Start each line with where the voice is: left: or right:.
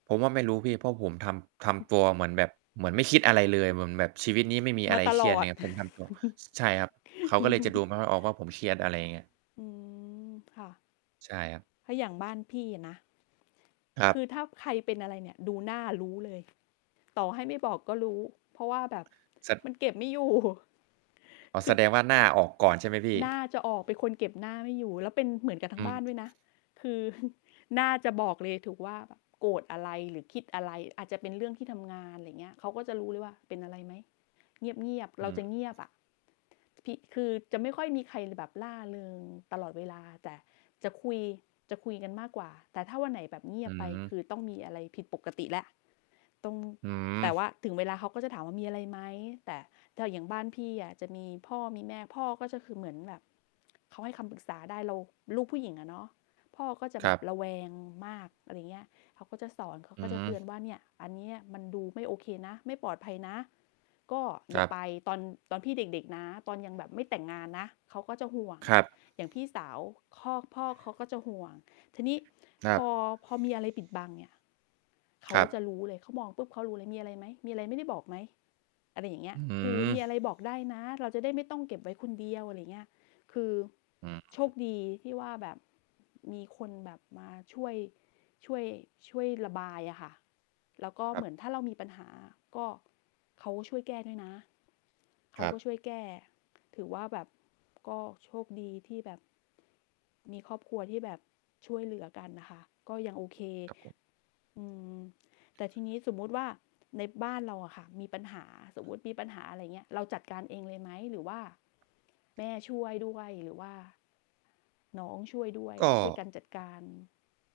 right: ผมว่าไม่รู้พี่ เพราะผมทำ ทำตัวเหมือนแบบ เหมือนไม่คิดอะไรเลย เหมือนแบบชีวิตนี้ไม่มีอ
left: ม
right: ะ
left: า
right: ไร
left: ต
right: เค
left: ล
right: รียด
left: อ
right: เ
left: ด
right: นี่ย ผมทำ ตัว ใช่ครับ เขาก็เลยจะดูไม่ค่อยออกว่าผมเครียด อะไรอย่างเงี้ย
left: อืม ค่ะ
right: ใช่ครับ
left: ก็อย่างบ้านพี่อะนะ
right: ครั
left: ค
right: บ
left: ือถ้าใครเป็นอะไรเนี่ยดูหน้ารู้เลย ต่อให้ไม่บอกก็รู้ เพราะว่า แบบ
right: สะ
left: มันเก็บไม่ อยู่
right: อ๋อ
left: ค
right: แ
left: ื
right: ส
left: อ
right: ดงว่าหน้าออกก่อนใช่ไหมพี
left: หน้
right: ่?
left: าจะออก เป็นคนเก็บหน้าไม่อยู่ แล้วเป็นเหมือนกันท
right: อ
left: า
right: ื
left: งบ้าน
right: ม
left: ด้วยนะ คือ หน้าจะบอกเลย ถูกว่า โกรธอะไรหรือคิดอะไร อาจจะเป็นเรื่องที่ทำงาน อะไรเงี้ย เขาก็จะรู้เลยว่าเป็นอะไรไหม? เงียบ ๆ เร
right: อ
left: าจ
right: ือ
left: ะเงียบอะ ที่ คือจะไม่ค่อยมีใครเลยแบบร่าเริงตลอดเวลา แต่จะคุย จะคุยกันมากกว่า แต่ถ้าวันไหนแบบเงี
right: อ
left: ย
right: ื
left: บไป ค
right: ม
left: ือต้องมีอะไรผิดปกติแล้ว ตรง
right: อื้อ
left: แต่
right: ฮ
left: ว
right: ือ
left: ่าถึงเวลาเขาก็จะถามว่า "มีอะไรไหม?" แต่ถ้าอย่างบ้านพี่อะจะมีพ่อมีแม่ พ่อก็จะคือเหมือนแบบ เขาให้คำปรึกษาได้ เราลูกผู้หญิงอะเนาะ พ่อก็จะ
right: ค
left: แบ
right: รั
left: บ
right: บ
left: ระแวงมาก อะไรเงี้ย เขาก็จะสอน เขา
right: อื้
left: ก็
right: อ
left: จ
right: ฮ
left: ะ
right: ื
left: เตือ
right: อ
left: นว่าเนี่ย อันเนี้ยมันดูไม่โอเคนะ ไม่ปลอดภัยนะ ก็
right: ค
left: อย่
right: ร
left: า
right: ับ
left: ไป ตอน ตอนพี่เด็ก ๆ นะ ตอนยังแบบไม่แต่งงานนะ เขาก็จะห่วง
right: ครับ
left: อย่างพี่สาวพ่อ พ่อเขาก็จะห่วง ทีนี้
right: คร
left: พ
right: ับ
left: อ พอมีอะไรปิดบังเนี่ยเข
right: ค
left: า
right: รั
left: จะ
right: บ
left: รู้เลย เขามองปุ๊บเขารู้เลย "มีอะไรไหม? มีอะไรไม่ได้บอกไหม?" อะไรอย่างเงี้
right: อ
left: ย
right: ื้อฮื
left: คือ "มีอ
right: อ
left: ะไรบอกได้นะ เราจะได้ไม่ต้องเก็บไว้คนเดียว" อะไรเงี้ย คือ
right: อืม
left: โชคดีที่ว่าแบบมีคนแบบมาช่วย ช่วย ช่วยระบายอะค่ะ แล้วก็
right: คร
left: เ
right: ั
left: หม
right: บ
left: ือนถ้าเรามีปัญหาก็ เขาอะช่วยแก้ด้วยนะ เข
right: ค
left: า
right: รั
left: ก็
right: บ
left: ช่วยแก้ ถือว่าแบบก็โชคดีที่แบบ มีครอบครัวที่แบบช่วยเหลือกันน่ะค่ะ ก็ยังโอเค
right: ครับผม
left: อืม แต่ทีนี้สมมติว่าในบ้านเราอะค่ะมีปัญหา สมมุติมีปัญหา อะไรเงี้ย เราจัดการเองเลยไหม? หรือว่าแม่ช่วยด้วย? หรือว่า น้องช่วยด้วย?
right: ก
left: ช่วยก
right: ็
left: ันจัดการ